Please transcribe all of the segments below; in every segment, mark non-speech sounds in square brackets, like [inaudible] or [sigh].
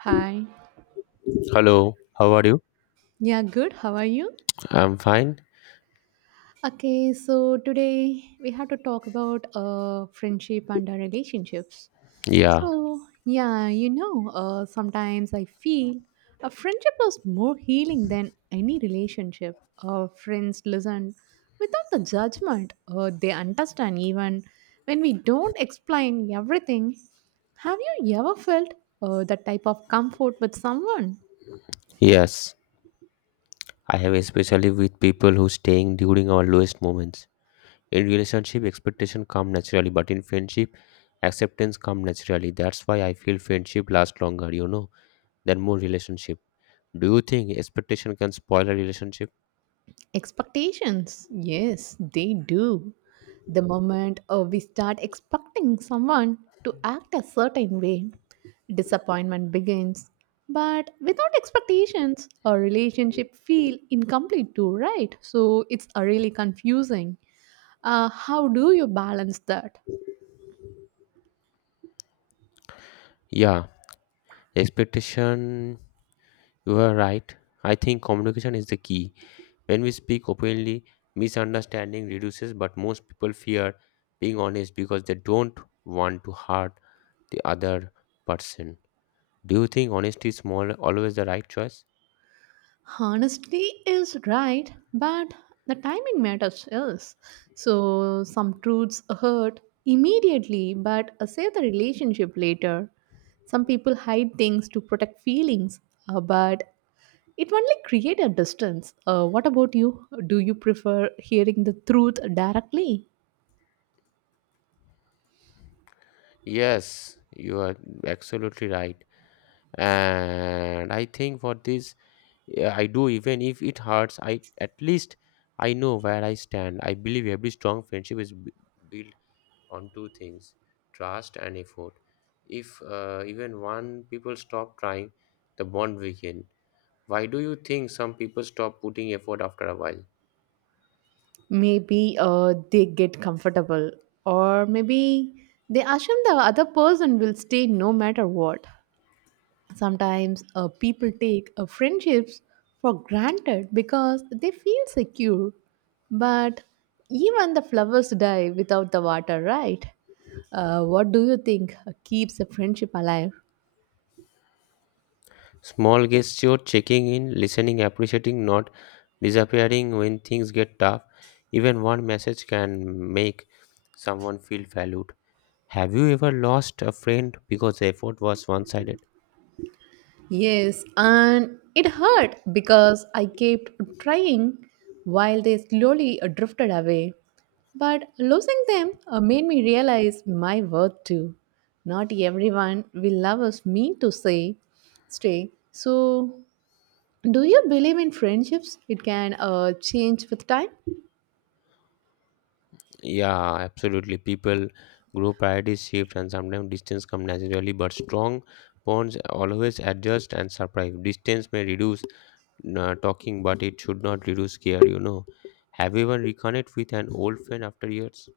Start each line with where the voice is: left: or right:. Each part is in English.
right: Hi.
left: Hello, how are you?
right: Yeah, good. How are you?
left: I'm fine.
right: Okay, so today we have to talk about friendship and our relationships.
left: Yeah,
right: So, sometimes I feel a friendship is more healing than any relationship. Friends listen without the judgment, they understand even when we don't explain everything. Have you ever felt that type of comfort with someone?
left: yes. I have, especially with people who staying during our lowest moments. In relationship, expectation come naturally, but in friendship, acceptance come naturally. That's why I feel friendship lasts longer, than more relationship. Do you think expectation can spoil a relationship?
right: Expectations, yes, they do. The moment we start expecting someone to act a certain way, disappointment begins. But without expectations, a relationship feel incomplete too, right? So it's really confusing. How do you balance that?
left: Yeah, Expectation. You are right. I think communication is the key. When we speak openly, misunderstanding reduces, but most people fear being honest because they don't want to hurt the other person. Do you think honesty is more always the right choice?
right: Honesty is right, but the timing matters else. So some truths hurt immediately but save the relationship later. Some people hide things to protect feelings, but it only create a distance. What about you? Do you prefer hearing the truth directly?
left: Yes, you are absolutely right. And I think for this, yeah, I do, even if it hurts, I at least I know where I stand. I believe every strong friendship is built on two things: trust and effort. If even one people stop trying, the bond weaken. Why do you think some people stop putting effort after a while?
right: Maybe they get comfortable, or maybe they assume the other person will stay no matter what. Sometimes people take friendships for granted because they feel secure. But even the flowers die without the water, right? What do you think keeps a friendship alive?
left: Small gesture, checking in, listening, appreciating, not disappearing when things get tough. Even one message can make someone feel valued. Have you ever lost a friend because the effort was one sided?
right: Yes, and it hurt because I kept trying while they slowly drifted away. But losing them made me realize my worth too. Not everyone will love us mean to say stay. So, do you believe in friendships? It can change with time.
left: Yeah, absolutely. People grow, priorities shift, and sometimes distance come naturally, but strong bonds always adjust and survive. Distance may reduce talking, but it should not reduce care, Have you ever reconnect with an old friend after years?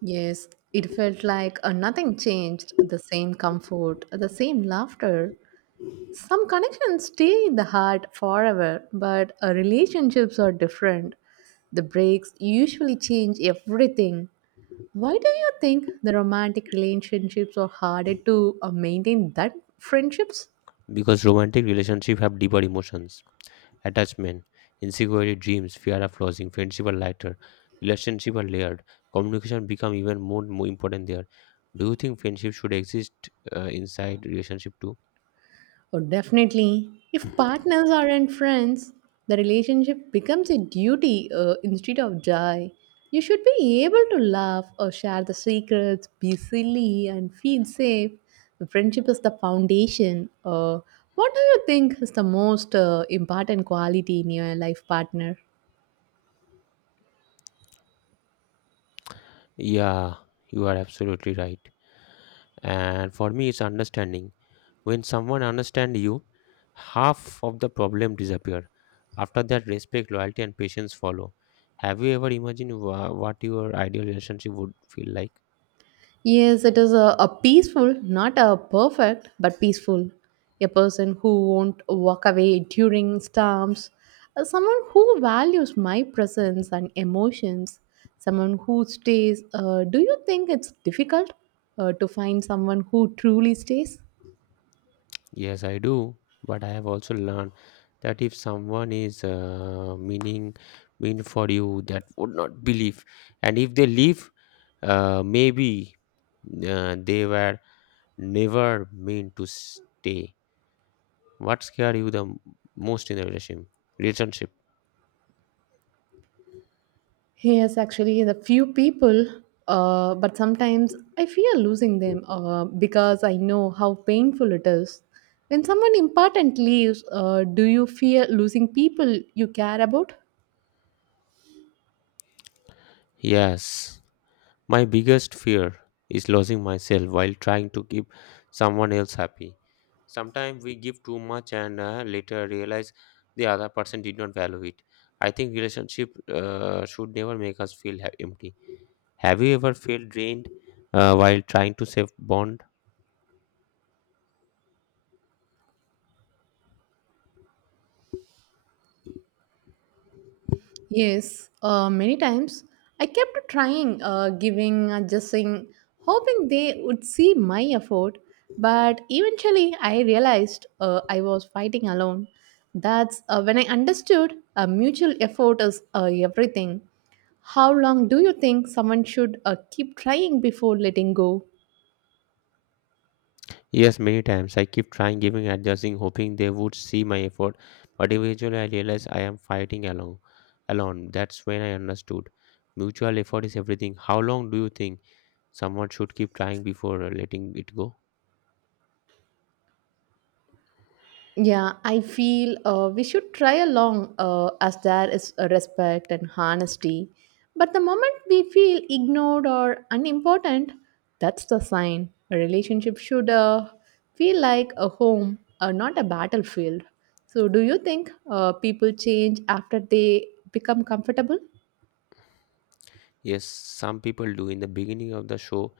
right: Yes, it felt like nothing changed. The same comfort, the same laughter. Some connections stay in the heart forever, but relationships are different. The breaks usually change everything. Why do you think the romantic relationships are harder to maintain than friendships?
left: Because romantic relationship have deeper emotions. Attachment, insecurity, dreams, fear of losing, friendship are lighter, relationship are layered, communication become even more important there. Do you think friendship should exist inside relationship too?
right: Oh, definitely. If partners aren't friends, the relationship becomes a duty instead of joy. You should be able to laugh or share the secrets, be silly, and feel safe. The friendship is the foundation. What do you think is the most important quality in your life partner?
left: Yeah, you are absolutely right. And for me, it's understanding. When someone understands you, half of the problem disappear. After that, respect, loyalty, and patience follow. Have you ever imagined what your ideal relationship would feel like?
right: Yes, it is a peaceful, not a perfect, but peaceful. A person who won't walk away during storms. Someone who values my presence and emotions, someone who stays. Do you think it's difficult to find someone who truly stays?
left: Yes, I do. But I have also learned that if someone is meaning mean for you, that would not believe. And if they leave, maybe they were never meant to stay. What scared you the most in the relationship? Relationship.
right: Yes, actually, the few people, but sometimes I fear losing them because I know how painful it is. When someone important leaves, do you fear losing people you care about?
left: Yes. My biggest fear is losing myself while trying to keep someone else happy. Sometimes we give too much and later realize the other person did not value it. I think relationship should never make us feel empty. Have you ever felt drained while trying to save bond?
right: Yes, many times I kept trying, giving, adjusting, hoping they would see my effort. But eventually, I realized I was fighting alone. That's when I understood mutual effort is everything. How long do you think someone should keep trying before letting go?
left: Yes, many times. I keep trying, giving, adjusting, hoping they would see my effort, but eventually I realize I am fighting alone. Alone. That's when I understood. Mutual effort is everything. How long do you think? Someone should keep trying before letting it go.
right: Yeah, I feel we should try along as there is a respect and honesty. But the moment we feel ignored or unimportant, that's the sign. A relationship should feel like a home, not a battlefield. So, do you think people change after they become comfortable?
left: Yes, some people do. In the beginning of the show,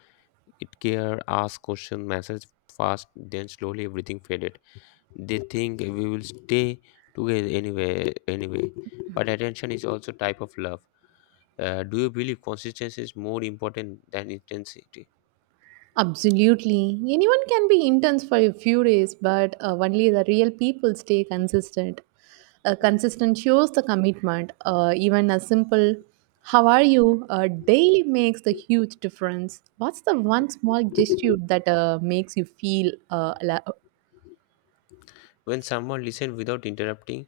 left: it care, ask question, message fast, then slowly everything faded. They think we will stay together anyway. But attention is also type of love. Do you believe consistency is more important than intensity?
right: Absolutely. Anyone can be intense for a few days, but only the real people stay consistent. Consistent shows the commitment. Even a simple how are you daily makes the huge difference. What's the one small gesture that makes you feel alive?
left: When someone listens without interrupting,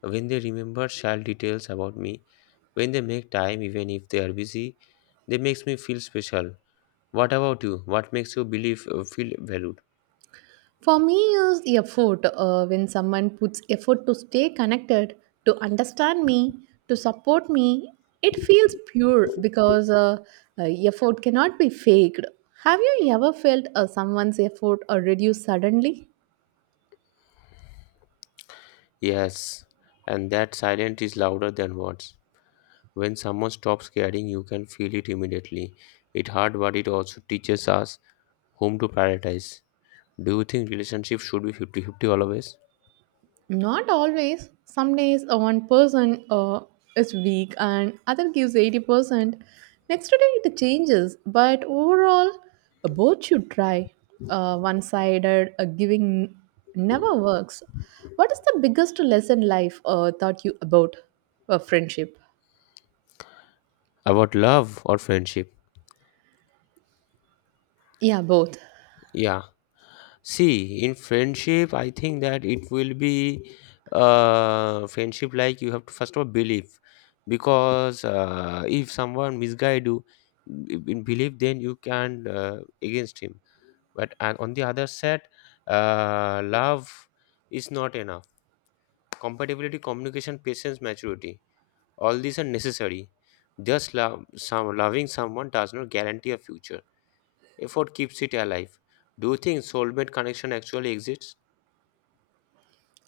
left: when they remember child details about me, when they make time even if they are busy, they makes me feel special. What about you? What makes you believe feel valued?
right: For me, is the effort when someone puts effort to stay connected, to understand me, to support me, it feels pure because uh, effort cannot be faked. Have you ever felt someone's effort reduce suddenly?
left: Yes, and that silence is louder than words. When someone stops caring, you can feel it immediately. It hard, but it also teaches us whom to prioritize. Do you think relationships should be fifty-fifty always?
right: Not always. Some days one person is weak and other gives 80%. Next day it changes, but overall, both should try. One sided giving never works. What is the biggest lesson life taught you about friendship?
left: About love or friendship?
right: Yeah, both.
left: Yeah, see, in friendship, I think that it will be friendship like you have to first of all believe because if someone misguide you in belief, then you can against him. But and on the other side, love is not enough. Compatibility, communication, patience, maturity, all these are necessary. Just love, some loving someone does not guarantee a future. Effort keeps it alive. Do you think soulmate connection actually exists?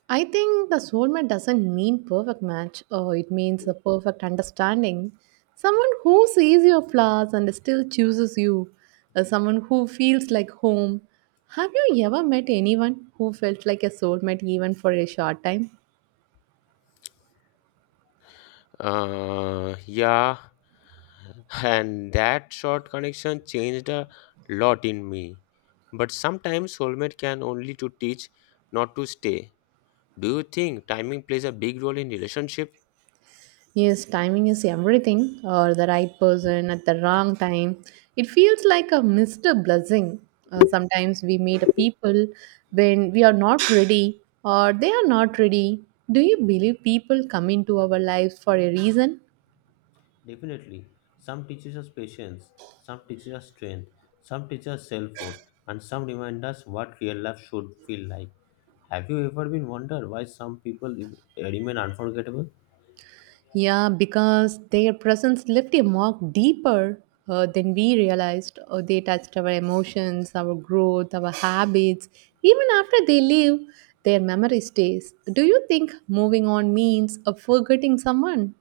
right: I think the soulmate doesn't mean perfect match, or it means the perfect understanding. Someone who sees your flaws and still chooses you. Someone who feels like home. Have you ever met anyone who felt like a soulmate even for a short time?
left: Yeah, and that short connection changed a lot in me. But sometimes soulmate can only to teach, not to stay. Do you think timing plays a big role in relationship?
right: Yes, timing is everything, or the right person at the wrong time. It feels like a Mr. Blessing. Sometimes we meet a people when we are not ready or they are not ready. Do you believe people come into our lives for a reason?
left: Definitely. Some teaches us patience, some teaches us strength, some teaches us self-worth, and some remind us what real love should feel like. Have you ever been wondered why some people remain unforgettable?
right: Yeah, because their presence left a mark deeper than we realized. They touched our emotions, our growth, our habits. Even after they leave, their memory stays. Do you think moving on means forgetting someone?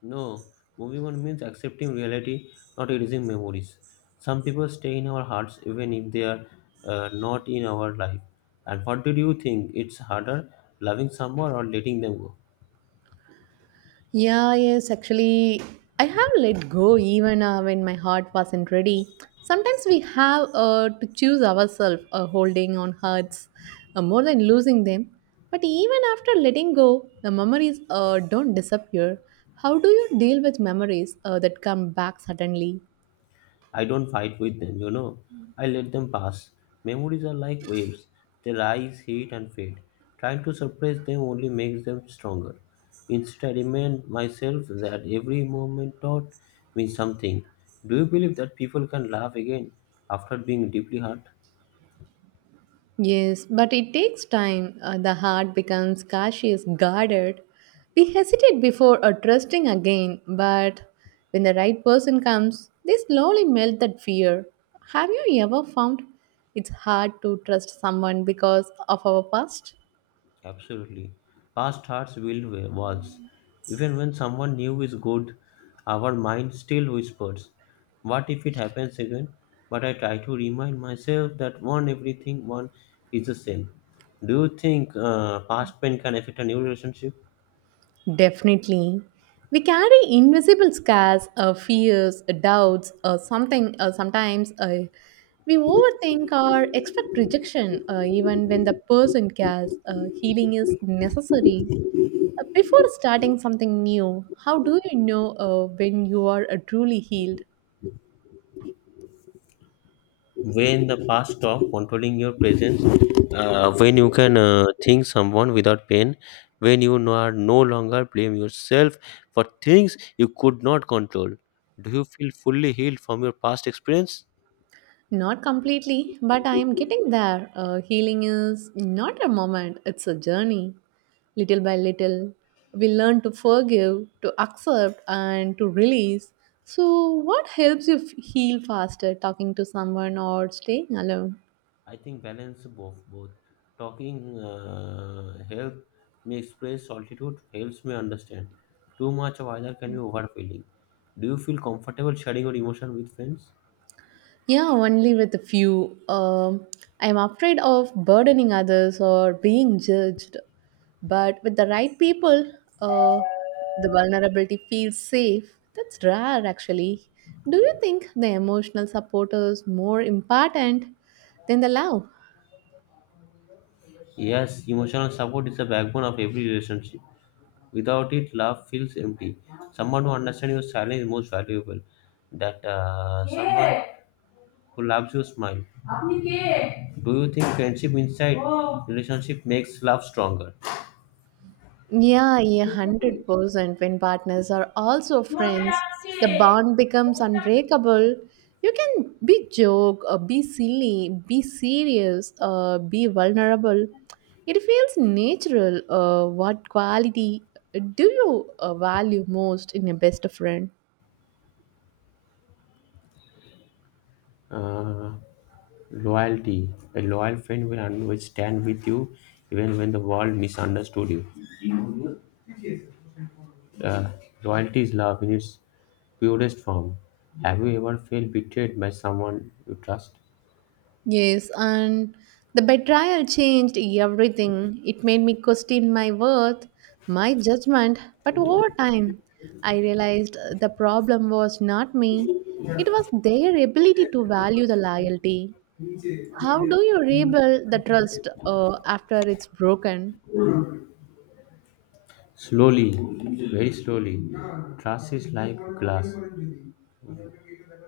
left: No, moving on means accepting reality, not erasing memories. Some people stay in our hearts even if they are not in our life. And what did you think? It's harder loving someone or letting them go?
right: Yeah, yes, actually, I have let go even when my heart wasn't ready. Sometimes we have to choose ourselves, holding on hurts more than losing them. But even after letting go, the memories don't disappear. How do you deal with memories that come back suddenly?
left: I don't fight with them, I let them pass. Memories are like waves. They rise, heat, and fade. Trying to suppress them only makes them stronger. Instead, I remind myself that every moment taught me something. Do you believe that people can laugh again after being deeply hurt?
right: Yes, but it takes time. The heart becomes cautious, guarded. We hesitate before trusting again, but when the right person comes, they slowly melt that fear. Have you ever found it's hard to trust someone because of our past?
left: Absolutely. Past hearts will waltz. Even when someone new is good, our mind still whispers, "What if it happens again?" But I try to remind myself that one everything one is the same. Do you think past pain can affect a new relationship?
right: Definitely. We carry invisible scars, fears, doubts, or something. Sometimes we overthink or expect rejection, even when the person cares. Healing is necessary. Before starting something new, how do you know when you are truly healed?
left: When the past talk controlling your presence, when you can think someone without pain, when you are no longer blame yourself for things you could not control. Do you feel fully healed from your past experience?
right: Not completely, but I am getting there. Healing is not a moment, it's a journey. Little by little, we learn to forgive, to accept, and to release. So, what helps you heal faster, talking to someone or staying alone?
left: I think balance, both talking help me express, solitude helps me understand. Too much of either can be overfilling. Do you feel comfortable sharing your emotion with friends?
right: Yeah, only with a few. I'm afraid of burdening others or being judged. But with the right people, uh, the vulnerability feels safe. That's rare, actually. Do you think the emotional support is more important than the love?
left: Yes, emotional support is the backbone of every relationship. Without it, love feels empty. Someone who understands your silence is most valuable. That someone who loves your smile. Do you think friendship inside relationship makes love stronger?
right: Yeah, 100%. When partners are also friends, the bond becomes unbreakable. You can be joke, be silly, be serious, be vulnerable. It feels natural. What quality do you value most in a best friend?
left: Uh, Loyalty. A loyal friend will always stand with you even when the world misunderstood you. Uh, Loyalty is love in its purest form. Have you ever felt betrayed by someone you trust?
right: Yes, and the betrayal changed everything. It made me question my worth, my judgment, but over time, I realized the problem was not me. It was their ability to value the loyalty. How do you rebuild the trust after it's broken?
left: Slowly, very slowly. Trust is like glass,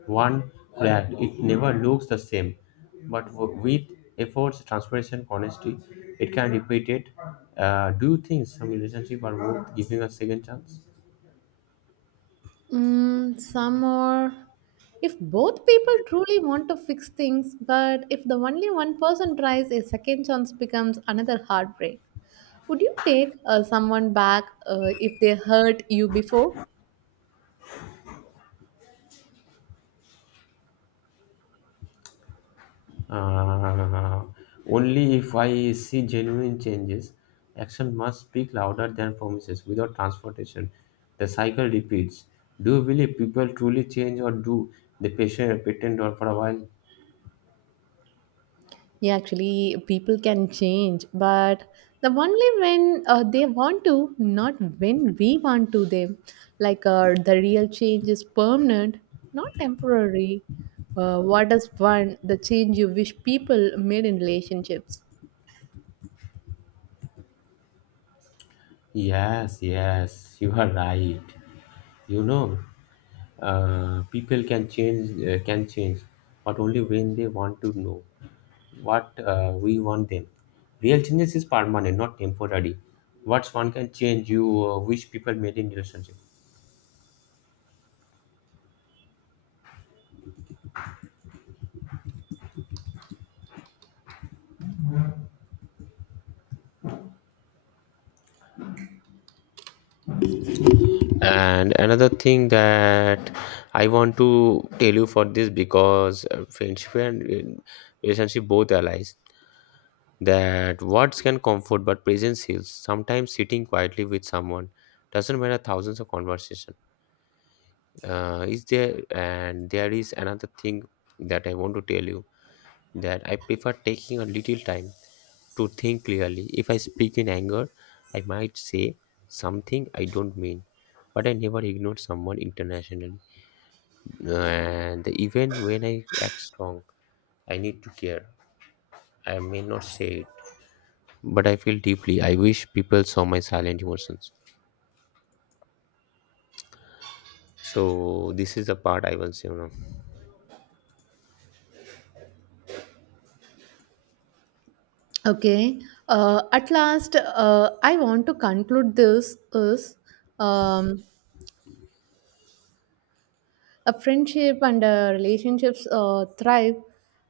left: one cracked, it never looks the same. But with efforts, transparency, honesty, it can repeat it. Do you think some relationship are worth giving a second chance?
right: Some are. If both people truly want to fix things, but if the only one person tries, a second chance becomes another heartbreak. Would you take someone back if they hurt you before?
left: Uh, Only if I see genuine changes, action must speak louder than promises. Without transportation, the cycle repeats. Do you believe people truly change, or do the patient pretend or for a while?
right: Yeah, actually, people can change, but the only when they want to, not when we want to them. Like the real change is permanent, not temporary. What is one the change you wish people made in relationships?
left: Yes, yes, [laughs] you are right. You know, people can change, but only when they want to know what we want them. Real changes is permanent, not temporary. What's one can change you wish people made in relationship? And another thing that I want to tell you for this, because friendship and relationship both allies that words can comfort but presence heals. Sometimes sitting quietly with someone doesn't matter thousands of conversation. Is there, and there is another thing that I want to tell you, that I prefer taking a little time to think clearly. If I speak in anger, I might say something I don't mean. But I never ignored someone internationally. And even when I act strong, I need to care. I may not say it, but I feel deeply. I wish people saw my silent emotions. So this is the part I was,
right: Okay. At last, I want to conclude this is um, a friendship and relationships thrive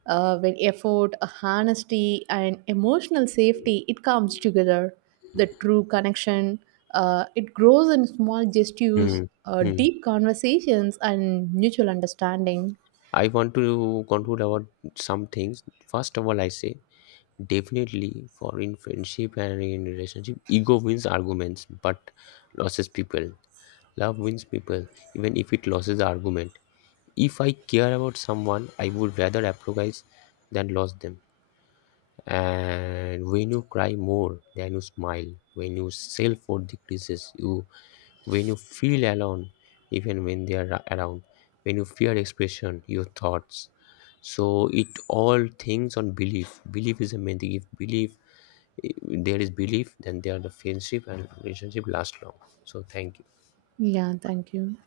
right: when effort, honesty, and emotional safety it comes together. The true connection it grows in small gestures,
left: Hmm. Hmm.
right: deep conversations, and mutual understanding.
left: I want to conclude about some things. First of all, I say definitely, for in friendship and in relationship, ego wins arguments but loses people. Love wins people, even if it loses the argument. If I care about someone, I would rather apologize than lose them. And when you cry more than you smile, when you self-worth decreases, you, when you feel alone, even when they are around, when you fear expression, your thoughts. So it all things on belief. Belief is a main thing. If belief, if there is belief, then there the friendship and relationship last long. So thank you.
right: Yeah, thank you.